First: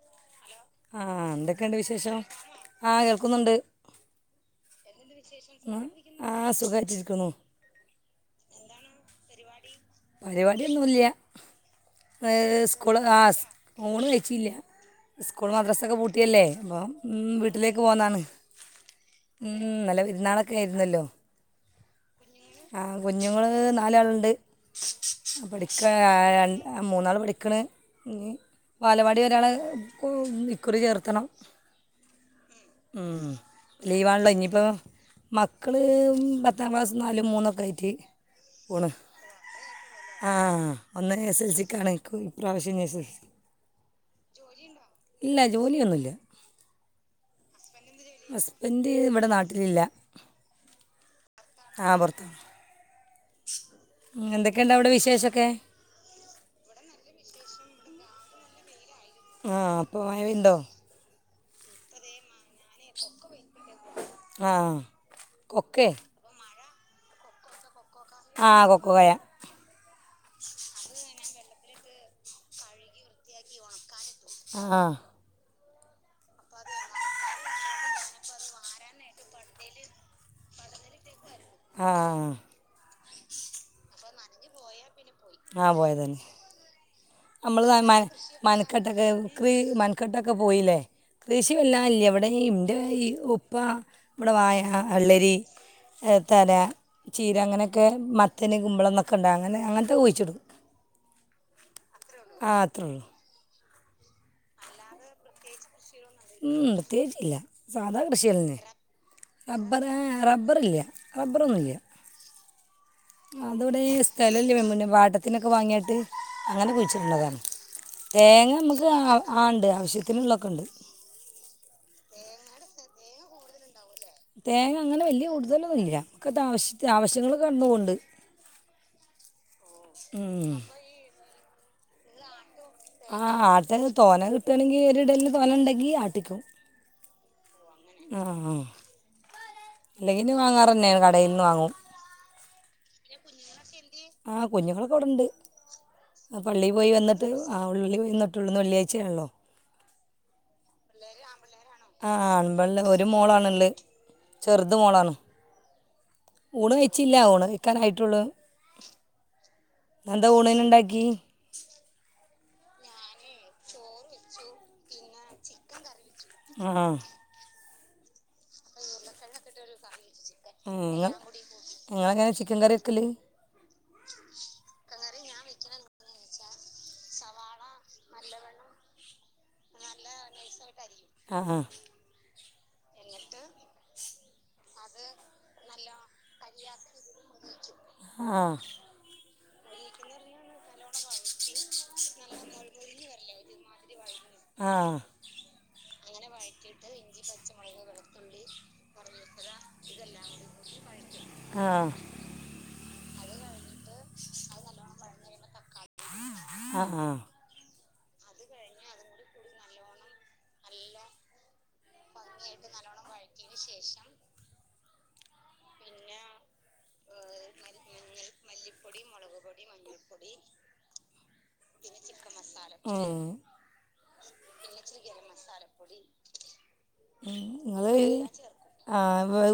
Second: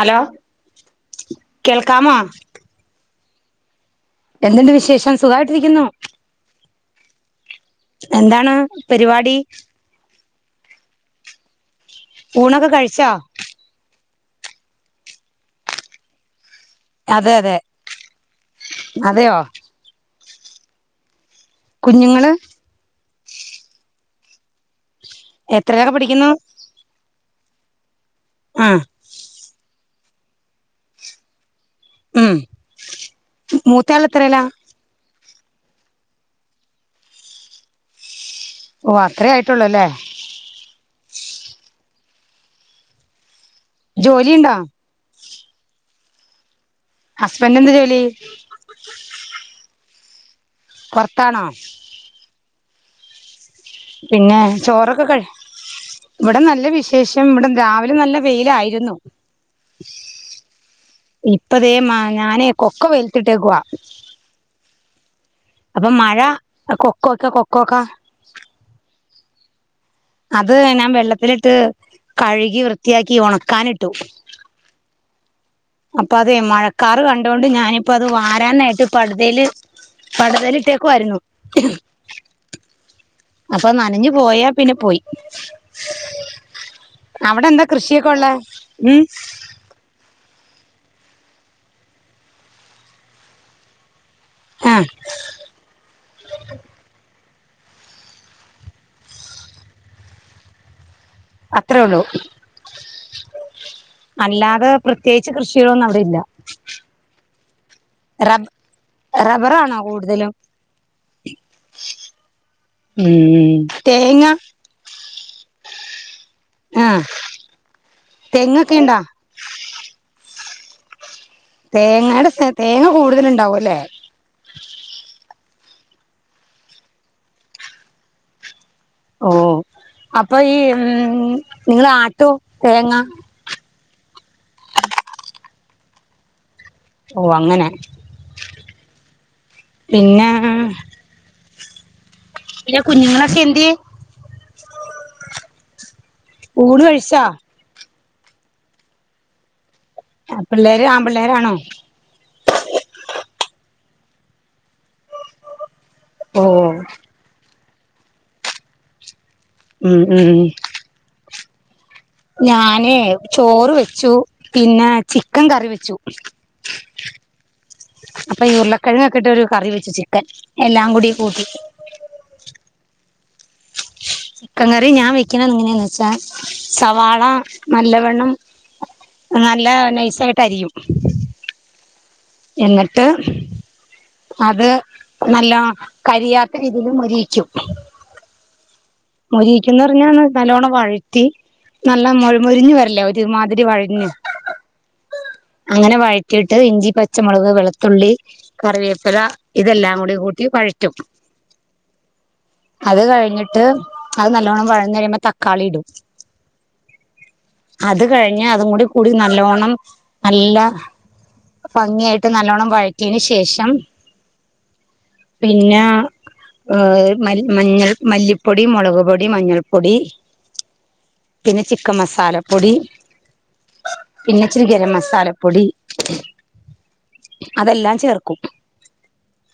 Hello ആഹ് എന്തൊക്കെയുണ്ട് കേൾക്കാമോ വിശേഷം ആഹ് കേ ക്കുന്നുണ്ട് എന്തുണ്ട് വിശേ ഷം സുഖമായിട്ടിരിക്കുന്നു ആ സുഖമായിട്ടിരിക്കുന്നു എന്താണ് പരിപാടി പരിപാടിയൊന്നൂല്ല്യ ഊണൊക്കെ കഴിച്ചോ [unintelligible] ഇല്ല സ്കൂൾ മദ്രസൊക്കെ പൂട്ടിയല്ലേ അപ്പം അതെ അതെ വീട്ടിലേക്ക് പോകുന്നാണ് അതെയോ പെരുന്നാളൊക്കെര്ന്നല്ലോ. കുഞ്ഞുങ്ങള് ആ കുഞ്ഞുങ്ങള് നാലാള്ണ്ട്. ആ എത്രയിലൊക്കെ പഠിക്കാ. പഠിക്കുന്നു മൂന്നാള് പഠിക്കണ് ആഹ് വാലവാടി ഒരാള് ഊം ഇക്കുറി ചേർത്തണം. ഉം ഉം. മൂത്തയാൾ ലീവാണല്ലോ എത്രയിലാ ഇനിയിപ്പോ മക്കള് പത്താം ക്ലാസ് നാലും മൂന്നൊക്കെ ആയിട്ട് പോണ് ഓ അത്രയേ ആയിട്ടുള്ളൂ അല്ലേ. ഒന്നര എസ് എൽ സി ക്കാണ്. ഇക്കും ഇപ്രാവശ്യം ഞ് എസ് എൽ സി ജോലിയുണ്ടോ? ഇല്ല ജോലിയൊന്നുമില്ല ഹസ്ബെൻഡന്ത് ഹസ്ബന്റ് ഇവിടെ നാ ട്ടിലില്ല. പൊർ ആ പൊർത്ത് പിന്നെ അവിടെ ചോറൊക്കെ കഴി വിശേഷമൊക്കെ ഇവിടെ നല്ല വിശേഷം വടെ രാവിലെ നല്ല വെയിലായിരുന്നു ആഹ് ഇപ്പ ദേ മ ഞാനേ കൊക്ക ആഹ് അപ്പം മഴ കൊക്കോക്ക കൊക്കോക്ക ആ കൊക്കോ കായ അത് ഞാൻ വെള്ള ത്തിലിട്ട് കഴുകി വൃത്തിയാക്കി ഉണക്കാനിട്ടു ആഹ് അപ്പോ അതേ മഴക്കാറ് കണ്ടോണ്ട് ഞാനിപ്പം അത് വാരാനായിട്ട് പടതേല് പട്തല് ഇട്ടേക്കുവായിരുന്നു ആഹ് അപ്പോ നനഞ്ഞ് പോയാ പിന്നെ പോയ് ആ പോയത് തന്നെ- അവിടെ എന്താ നമ്മള് ആ മൻ കൃഷിയൊക്കെ ഉള്ളെ ഉം മനക്കട്ടിട്ട് കൃ മനക്കെട്ട്- ക്ക് പോയില്ലേ കൃഷി പിന്ന വല്ല്യ ഇവിടെ എൻ്റെഈ ഉപ്പാ- ഇവിടെ [unintelligible] വായ, ആഹ് വെള്ളരി എത്താര്യ ചീര അങ്ങനെയൊക്കെ മത്തൻ, കുമ്പളന്നൊക്കെ ഉണ്ടാകും അങ്ങനെത്തെ കുഴിച്ചിടും അത്രേ ഉള്ളൂ ആ അത്രയേയുള്ളൂ അല്ലാതെ പ്രത്യേകിച്ച് കൃഷി ഒന്നും ഉം പ്രത്യേകിച്ച് ഇല്ല സാധാ കൃഷി റബ് തന്നേ റബ്ബറാണോ റബ്ബറേ കൂടുതലും റബ്ബറില്ലേ റബ്ബറൊന്നുമില്ലേ ഉം അതിവിടെ തേങ്ങ സ്ഥലമില്ല [unintelligible] [unintelligible] വാങ്ങിയിട്ട് അങ്ങനെ ആഹ് കുഴിച്ചിട്ണണ് തേങ്ങ തെങ്ങൊക്കെ നമുക്ക്ആ ഇണ്ടാ ഇണ്ട് ആവശ്യത്തിന് ഉള്ളത് ക്കൊ ണ്ട് തേങ്ങയുടെ തേങ്ങ കൂടുതൽ ഉണ്ടാവു ല്ലേ തേങ്ങ അങ്ങനെ വലിയ കൂടുതൽ കൂടുതലൊന്നും ഇല്ല ഒക്കെ ആവശ്യങ്ങൾ കടന്നു പോകുന്നുണ്ട് ഉം അപ്പ ഈ ഉം നിങ്ങൾ ആട്ടോ തേങ്ങ ആ ആട്ടൽ തോനെ കിട്ടുകയാണെങ്കിൽ ഒരിടൽന് തോനെ ഇണ്ടെങ്കിൽ ആട്ടിക്കും ഓ അങ്ങനെ ആ ഇല്ലെങ്കിൽ പിന്നെ വാങ്ങാർ ന്നെയാണ് കടയിൽ നിന്നു വാങ്ങും പിന്നെ കുഞ്ഞുങ്ങളൊക്കെ എന്തിയെ ആ കുഞ്ഞുങ്ങളൊക്കെ ഇവിടെയുണ്ട് പള്ളിയിൽ ഊണ് പോയി കഴിച്ചാ വന്നിട്ട് ഉള്ളി ന്നിട്ടൊള്ളോ ഇന്ന് വെള്ളിയാഴ്ച ആണല്ലോ ആ പിള്ളേര് ആൺപിള്ളേര് ആണോ ആ ഒരു മോളാണ് ഉള്ളത് ചെറുത് മോളാണ് ഓ ഊണ് കഴിച്ചില്ല ഊണ് കഴിക്കാൻ ആയി ഉം എന്താ ഉം ഊണിന് ഉണ്ടാക്കി [inaudible] ഞാന് ചോറ് വെച്ചു പിന്നെ ചിക്കൻ കറി വച്ചു ആ അപ്പം ഈ ഉരുളക്കിഴങ്ങ് ഒക്കെ ഇട്ട ഒരു കറി വെച്ചു [unintelligible] എല്ലാം കൂടി ഇങ്ങള് കൂട്ടി എങ്ങനെ ചിക്കൻ കറി വക്കല് ചിക്കൻ കറി ഞാൻ വെക്ക് വെക്കൽ എങ്ങനെ എന്നുവച്ചാൽ സവാള നല്ലവണം നല്ല നൈസായിട്ട് അരിയും ആ ആ എന്നിട്ട് അത് നല്ലോ കരിയാത്ത രീതിയിൽ മുരിയിച്ചു ആ മുരിയിക്കുന്ന് പറഞ്ഞാൽ നല്ലോണം വഴറ്റി നല്ല മോരു മൊരിഞ്ഞ് ഒരുമാതിരി വഴറ്റി മ് ആ അങ്ങനെ വഴറ്റി റ്റിട്ട് ഇഞ്ചി പച്ചമുളക് വെളുത്തുള്ളി കറിവേപ്പില ഇതെല്ലാം കൂടി കൂട്ടി വഴറ്റും. ആ അത് കഴി എന്നിട്ട് അത് നല്ലവണ്ണം വഴന്ന് കഴിയുമ്പോ തക്കാളി ഇടും ആഹ് ആ അത് കഴിഞ്ഞാൽ അതും കൂടി കൂടി നല്ലോണ്ണം നല്ല ഭംഗിയായിട്ട് നല്ലോണ്ണം വഴറ്റ് റ്റിയേനു ശേഷം പിന്നെ ഏ മഞ്ഞൾ മല്ലിപ്പൊ പൊടി മുളക്പൊടി മഞ്ഞൾപ്പൊടി പിന്നെ ചിക്കൻ മസാലപ്പൊടി ആ പിന്നെ ഇച്ചിരി ഗരംമസാലപ്പൊടി നിങ്ങള്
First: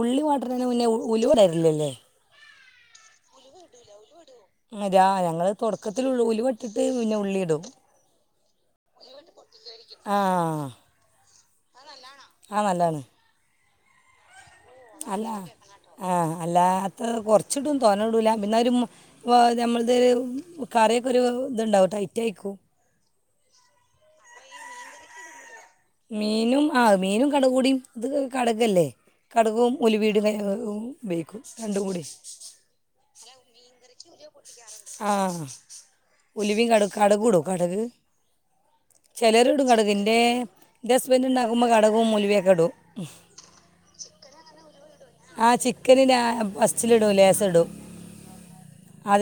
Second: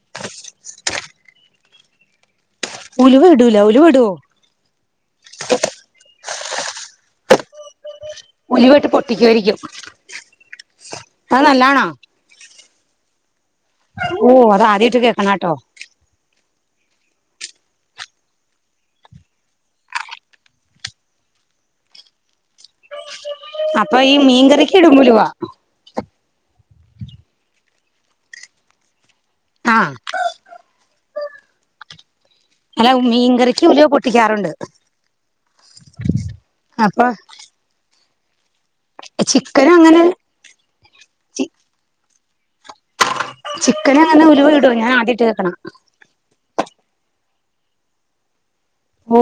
ഉള്ളി വാട്ടണേനു മുന്നേ ഉലുവയിടാറിലല്ലേ? ഉലുവ ഇടൂല ഉലുവ ഇടുവോ? രാ ഞങ്ങള് തുടക്കത്തിൽ ഉലുവ ഉലുവയിട്ടിട്ട് പിന്നെ ഉള്ളി ഇടും ഇടും ഉലുവയിട്ട് പൊട്ടിക്കുവാരിക്കും അത് നല്ലാണോ? ആ നല്ലാണ് ഓ അ ആദ്യായിട്ട് കേക്കണാട്ടോ അല്ല അത് കുറച്ചിടും തോനെ ഇടൂല്ല പിന്നെ ഒരു നമ്മള്ത് കറിക്ക് ഒരു ഇതുണ്ടാവും ടൈറ്റ് ആയിക്കും. അപ്പൊ ഈ മീൻകറിക്ക് ഇടും ഉലുവാ ആഹ് മീനും കടുകും കൂടി ഇത് കടകല്ലേ? ആ കടുകും ആഹ് ഉലുവീടും ഉപയോഗിക്കും രണ്ടും കൂടി അല്ല മീൻകറിക്ക് ഉലുവ പൊട്ടിക്കാറുണ്ട്. ആ ഉലുവയും കടു അപ്പൊ കടകൂടും കടക് ചിലരിടും ചിക്കനും അങ്ങനെ കടുകിൻ്റേ ദസ് ബ ചി നകും [unintelligible] അടോ ഉലുവയൊക്കെയിടും ഉം അതിന് ഉലുവയിടുവോ? ഞാൻ [unintelligible] ആഹ് ചിക്കനിടും ഫസ്റ്റിലിടൂല്ലേ? ഇടും ഓ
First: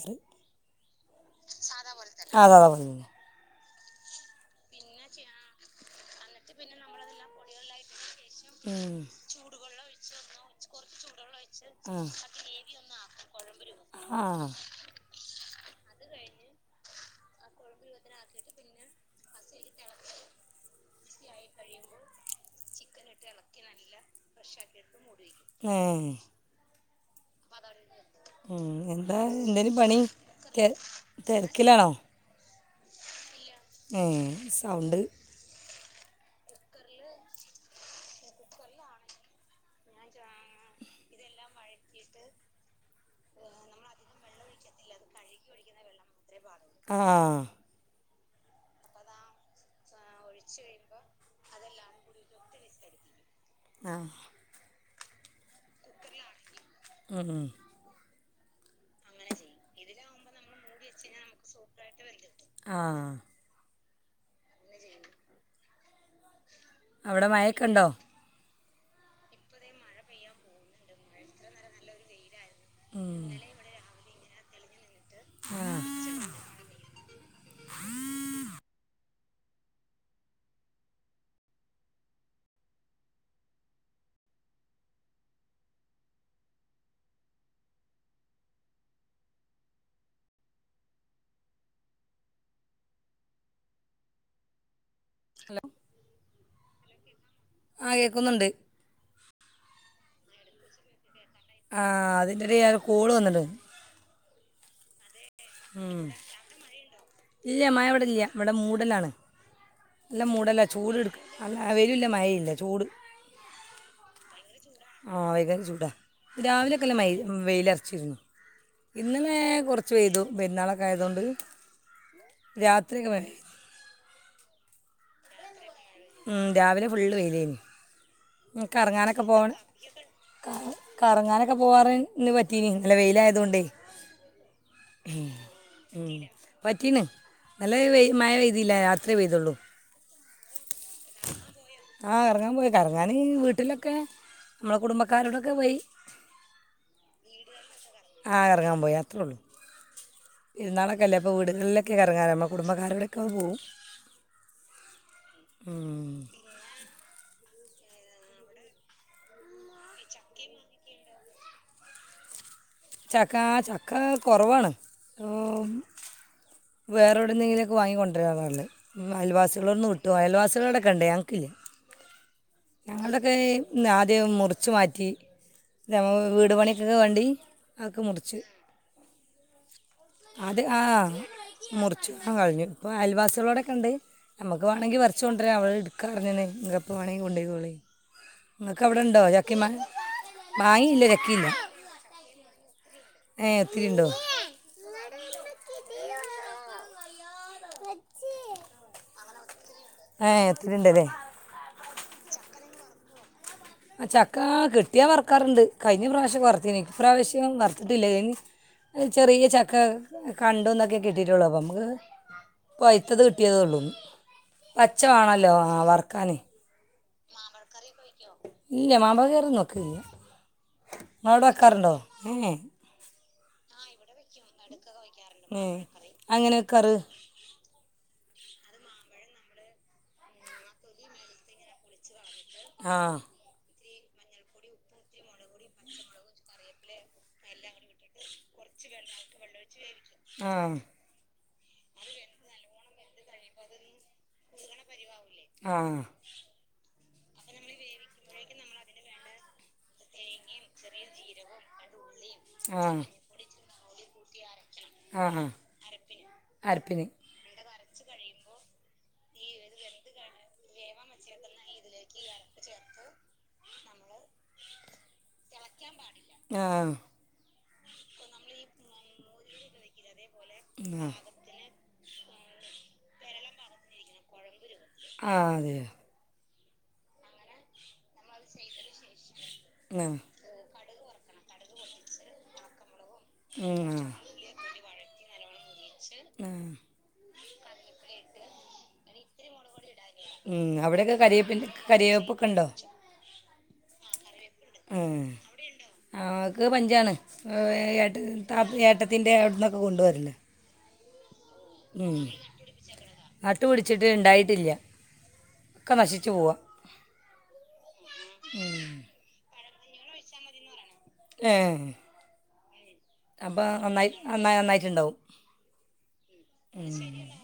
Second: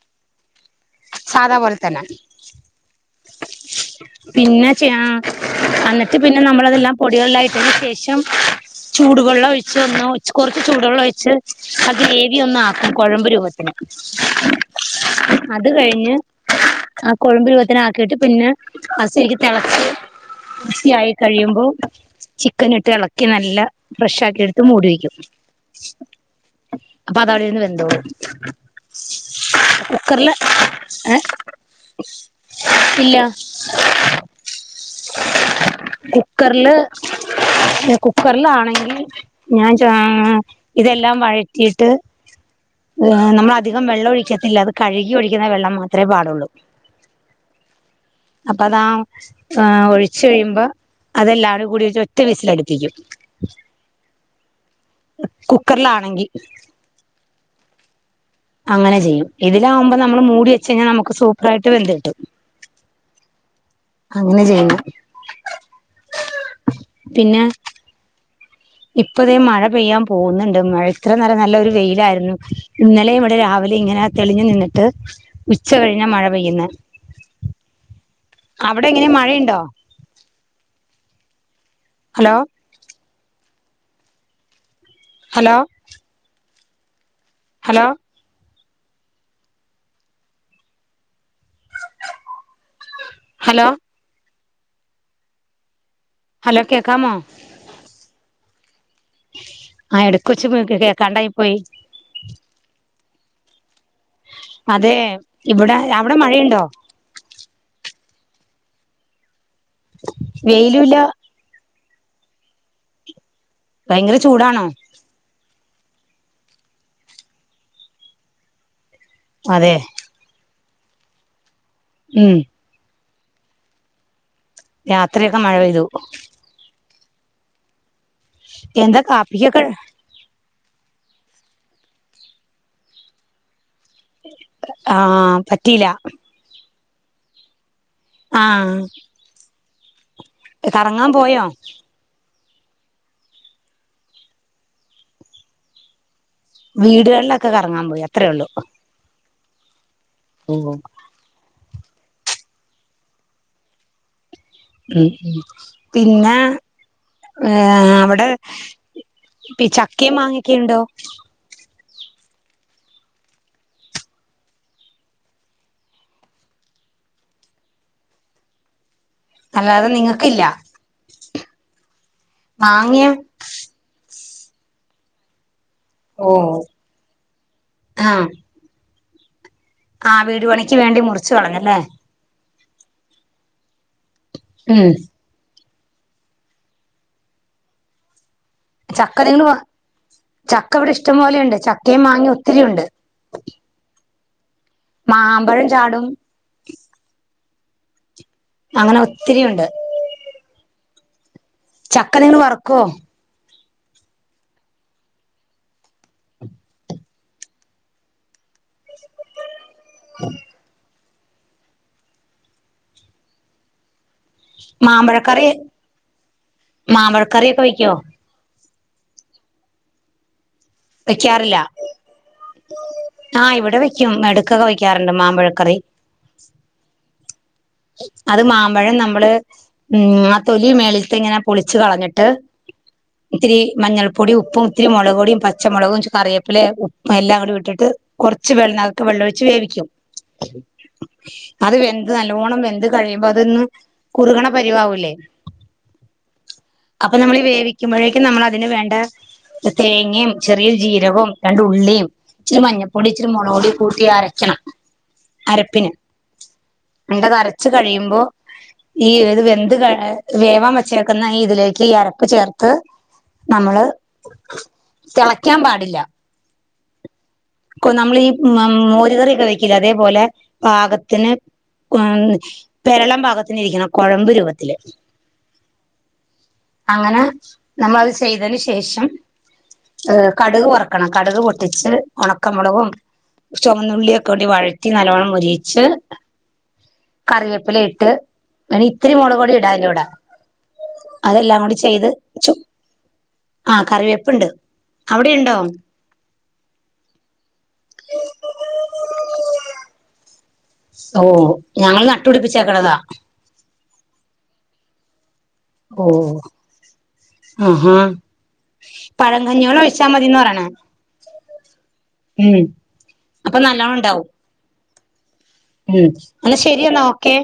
[unintelligible] [unintelligible] ആ സാധാ പോലെ തന്നെ [unintelligible] പിന്നെ അന്നിട്ട് പിന്നെ നമ്മളതെല്ലാം പൊടികളിലായിട്ടതിന് ശേഷം ഉം ച്ച് കുറച്ച് ചൂടുെള്ള ഒഴിച്ച് അത് ഗ്രേവി ഒന്ന ആക്കും കുഴമ്പരുംബ ആ അത് കഴിഞ്ഞ് ആ കൊഴമ്പ് രൂപത്തന് ആക്കിയിട്ട് പിന്നെ അസക്ക് തെളച്ച് മസി ആായി കഴിയുമ്പോ ചിക്കൻ ഇട്ട് ഇളക്കി നല്ല ഫ്രഷ് ആക്കി എടുത്ത് മൂടി വെക്കും ഏ അപ്പം അത് അവിടെ ഇരുന്ന് വേന്തേളും ഉം എന്താ എന്തര് പണി എ ഏ തിരക്കിലാണോ ഇല്ല ഏ സൗണ്ട് കുക്കറില് കുക്കറിലാണെങ്കിൽ ഞാൻ ജാ ഇതെല്ലാം വഴറ്റിയിട്ട് നമ്മള അധികം വെള്ളം ഒഴിക്കത്തില്ല അത് കഴുകി ഒഴിക്ക ആവിശ മായ വെള്ളം മാത്രമേ പാടുള്ളൂ ആഹ അപ്പൊതാ ആ ഒ ഉച്ച കഴിയുമ്പോ അതെല്ലാം ഒക്കെ കൂടിറ്റ് ഒറ്റ വിസിലടുപ്പിക്കും ആഹ കുക്കറിലാണെങ്കി മം ഉ അങ്ങനെ ചെയ്യും ഇതിലാകുമ്പോ നമ്മൾ മൂടി വച്ച കഴിഞ്ഞാൽ നമുക്ക് സൂപ്പർായിട്ട് വെന്ത് കട്ടും ആഹ അങ്ങനെ ചെയ്യും അവിടെ മയക്കെണ്ടോ ഇപ്പതേ മഴ പെയ്യാൻ പോകുന്നുണ്ട് മഴ ഇത്ര നേരം നല്ലൊ ഒരു വെയിലായിരുന്നു ഇന്നലെ ഇവിടെ രാവിലെ ഇങ്ങനെ തെളിഞ്ഞു നിന്നിട്ട് ആ ഉച്ച കഴിഞ്ഞ മഴ പെയ്യുന്നു അവിടെ എങ്ങനെ മഴയുണ്ടോ hello hello hello hello hello hello കേക്കാമോ? ആഹ് കേക്കുന്നുണ്ട് ആഹ് എടക്ക് വെച്ച് കേൾക്കണ്ടായി ആഹ് അത് കോള് വന്നിട്- അതെ ഇവിടെ അവിടെ മഴയുണ്ടോ ഇല്ല മഴ ഇവിടെ ഇല്ല ഇവിടെ മൂടലാണ് നല്ല മൂടലാ വെയിലുല്ല ചൂട് ഇട് അല്ല ആ വെയിലും ഇല്ല മയയില്ല ചൂട്- ഭയങ്കര ചൂടാണോ ആ [unintelligible] ടാ രാവിലെ ഒക്കല്ല മയ് വെയിലൊറച്ചിരുന്നു ഇന്നനെ അതെ കുറച്ച് പെയ്തു പെരുന്നാള് ആയതുകൊണ്ട് ഉം ത്രിക്കെ മയാര്ന്ന് രാത്രിയൊക്കെ മഴപെയ്തു ഉം രാവിലെ ഫുള്ള് വെയിലേനിം എന്താ കറങ്ങാനൊക്കെ പോണ് കാപ്പിക്കൊക്കെ - കറങ്ങാനൊക്കെ പോവാറ് ഇന്ന് പറ്റീനിം നല്ല വെയില് ആയതോണ്ടേയ് ആ പറ്റീലാ- ഉം പറ്റീണ് നല്ല വെയ് മഴ പെയ്തില്ല രാത്രിയെ പെയ്തൊള്ളൂ കറങ്ങാം പോയോ? [unintelligible] ഞാന് വീട്ടിലൊക്കെ നമ്മളെ കുടുംബക്കാരോടൊക്കെ പോയി വീടുകളിലൊക്കെ കറങ്ങാം പോയി ആ അത്രേഉള്ളു- കറങ്ങാൻ പോയി അത്രേ ഉള്ളൂ പെരുന്നാളൊക്കെ അല്ലേ അപ്പൊ വീടുകളിലെ ഒക്കെ കറങ്ങാനമ്മ കുടുംബക്കാരടെക്കെ പോവും- ഉം ഉം. പിന്ന- ഏ അവിടെ ഈ ചക്കയും മാങ്ങക്കൊ ഉണ്ടോ? ചക്ക ആ ചക്ക കൊറവാണ് വേറെ എവിടെന്നെങ്കിലൊക്കെ വാങ്ങിക്കൊണ്ടരാറാള്ളെ അയൽവാസികളൊന്ന് അല്ലാതെ വിട്ടു നിങ്ങക്കില്ല അയൽവാസികൾടെക്കണ്ടേ- ക്കില്ല മാങ്ങയോ ഞങ്ങൾതെക്കെയ് ലെ ആദ്യേ മുർ ച്ചു മാറ്റി ലെ വ് വീട് ഓഹ് പണിക്ക് വേണ്ടി ആക്ക ആഹ് മുർച്ച് ആഹ് വീട് ആദ്യ പണിക്ക് ആ വേണ്ടി മുറിച്ച് കളഞ്ഞല്ലേ മുർച്ച് അ കൾഞ്ഞ് ഇപ്പ അയൽവാസിളൊടെക്കെ ഇണ്ട് നമ്മക്ക് ഉം വാണങ്കി പർച്ച് കൊണ്ടര അവള് ഇട് ക്കാർഞ്ഞ്ണ് ഇങ്ങക്ക് എപ്പ വേണെങ്കി കൊണ്ടോയ്ക്കോളി ചക്ക നിങ്ങള് വാ ചക്ക ഇവ്ടെ മാങ്ങയില്ല ഇഷ്ടം പോലെ ചക്കിയില്ല ഇണ്ട് ചക്കേം മാങ്ങേ ഒത്തിരി ഉണ്ട് ഏ ഒത്തിരി ഇണ്ടൊ മാമ്പഴം ചാടും അങ്ങനെ ഒത്തിരിയുണ്ട് ഏ ഒത്തിരിണ്ടല്ലെ ചക്ക നിങ്ങള് വർക്കൊ അ ചക്ക കിട്ടിയ വർക്കാർണ്ട് കഴിഞ്ഞ പ്രാവശ്യം വർത്തിനി ഇപ്രാവശ്യം വർത്ത്ട്ടില്ല അയിന് ഒര് ചെറിയ ചക്ക കണ്ടുന്നൊക്കെ കിട്ടിയിട്ടൊള്ളു അപ്പ മ്മക്ക് പഴ്ത്തത് കിട്ടിയതൊള്ളൂ പച്ച വാണല്ലൊ ആ വർക്കാന് മാമ്പഴക്കറി ഒക്കെ വെക്കോ ഇല്ല മാമ്പക്കറിയൊന്നു വെക്കെല്ല ഇങ്ങളോടെ വെക്കാർണ്ടോ ഏ ആ ഇവിടെ വെ ക്കും എടക്കൊക്കെ വെക്കാറ്ണ്ട് ഏ മാമ്പഴക്കറി അങ്ങനെ വെക്കാറ് അത് മാമ്പഴം നമ്മള് മ് ആ തൊലി മേലെത്തെങ്ങനെ പൊളിച്ച് കളഞ്ഞിട്ട് ആഹ് ഇത്തിരി മഞ്ഞൾപ്പൊടി ഉപ്പും ഇത്തിരി മൊളക് പ്പൊടിം പച്ചമൊളക് കറിവേപ്പില ഉപ്പ് എല്ലാം ഇട്ടിട്ട് കൊറച്ച് വെള് നകത്തു വെള്ളൊഴിച്ച് വേവിക്കും ആഹ് അത് വെന്ത് ന ല്ലോണം വെന്ത് കഴിയുമ്പം അതൊന്ന് കുർക്ണ പരിവാവുലേ ആ അപ്പ നമ്മള് ഈ വേവിക്കുമ്പോയെക്ക് നമ്മള് അതിന് വേണ്ട തേങ്ങെ ചെറിയ ജീരകോം രണ്ട് ഉള്ളിയിം ഇച്ചിരി മഞ്ഞപ്പൊടി ഇച്ചിരി മൊളക് പ്പൊടിം കൂട്ടി അരക്കെണം അ ആ അരപ്പ് ന്താ കറി കുറച്ച് കഴിയുമ്പോൾ ഈ വെന്തു വേവാൻ വെച്ചേക്കുന്ന ഇതിലേ ക്ക് ഈ അരപ്പ് ചേർത്ത് നമ്മള് കെളക്കാൻ പാടില്ല ആഹ് നമ്മള് ഈ മോരു കറിയെക്കെ വെക്കില്ലേ അതേ പോലെ ആ പാകത്തിന് ഉം തെരളൻ പാകത്തിന് ഇരിക്കണം കൊഴമ്പ് രൂപത്തില് ആ അതേയോ അങ്ങനെ നമ്മള് അത് ചെയ്തതിന് ശേഷം ആ ഉം, കടുക് വറുക്കണം കറുക് പൊ ട്ടിച്ച് ഒണക്ക മുളകും ആ ചൊമന്നുള്ളി ഒക്കെ ആ ട്ടി വഴറ്റി നല്ലോണം മൊരിയിച്ച് കറിവേപ്പില ഇട്ട് വേണെങ്കിൽ ഇത്തിരി മുളക് പൊടി ഇടാം അതിൻ്റെ കൂടെ ഉം അവിടെയെക്കെ കറിവേപ്പിൻ്റെ കറി വേപ്പ് ഒക്കെ ഉണ്ടോ ആ കറിവേപ്പ് ണ്ട് ഉം നമുക്ക് പഞ്ചാണ് ഏട്ടത്തിൻ്റെ അവിടുന്നൊക്കെ കൊണ്ട് വര്ല സോ ഞങ്ങള് നട്ടു പിടിപ്പിച്ചേക്കുന്നതാ ട്ടില്ല ഓ ആഹാ ഉം. [unintelligible] കഞ്ഞി വെള്ളം ഒഴിച്ചാ മതിന്നാ പറയ്ണേ ഏഹ് അപ്പൊ അപ്പോ നല്ലോണം നന്നായി ഉണ്ടാവും നന്നാ നന്നായിട്ട്ണ്ടാകും- [inaudible] ഉം എന്നാ ശരി എന്നാ ഓക്കെ-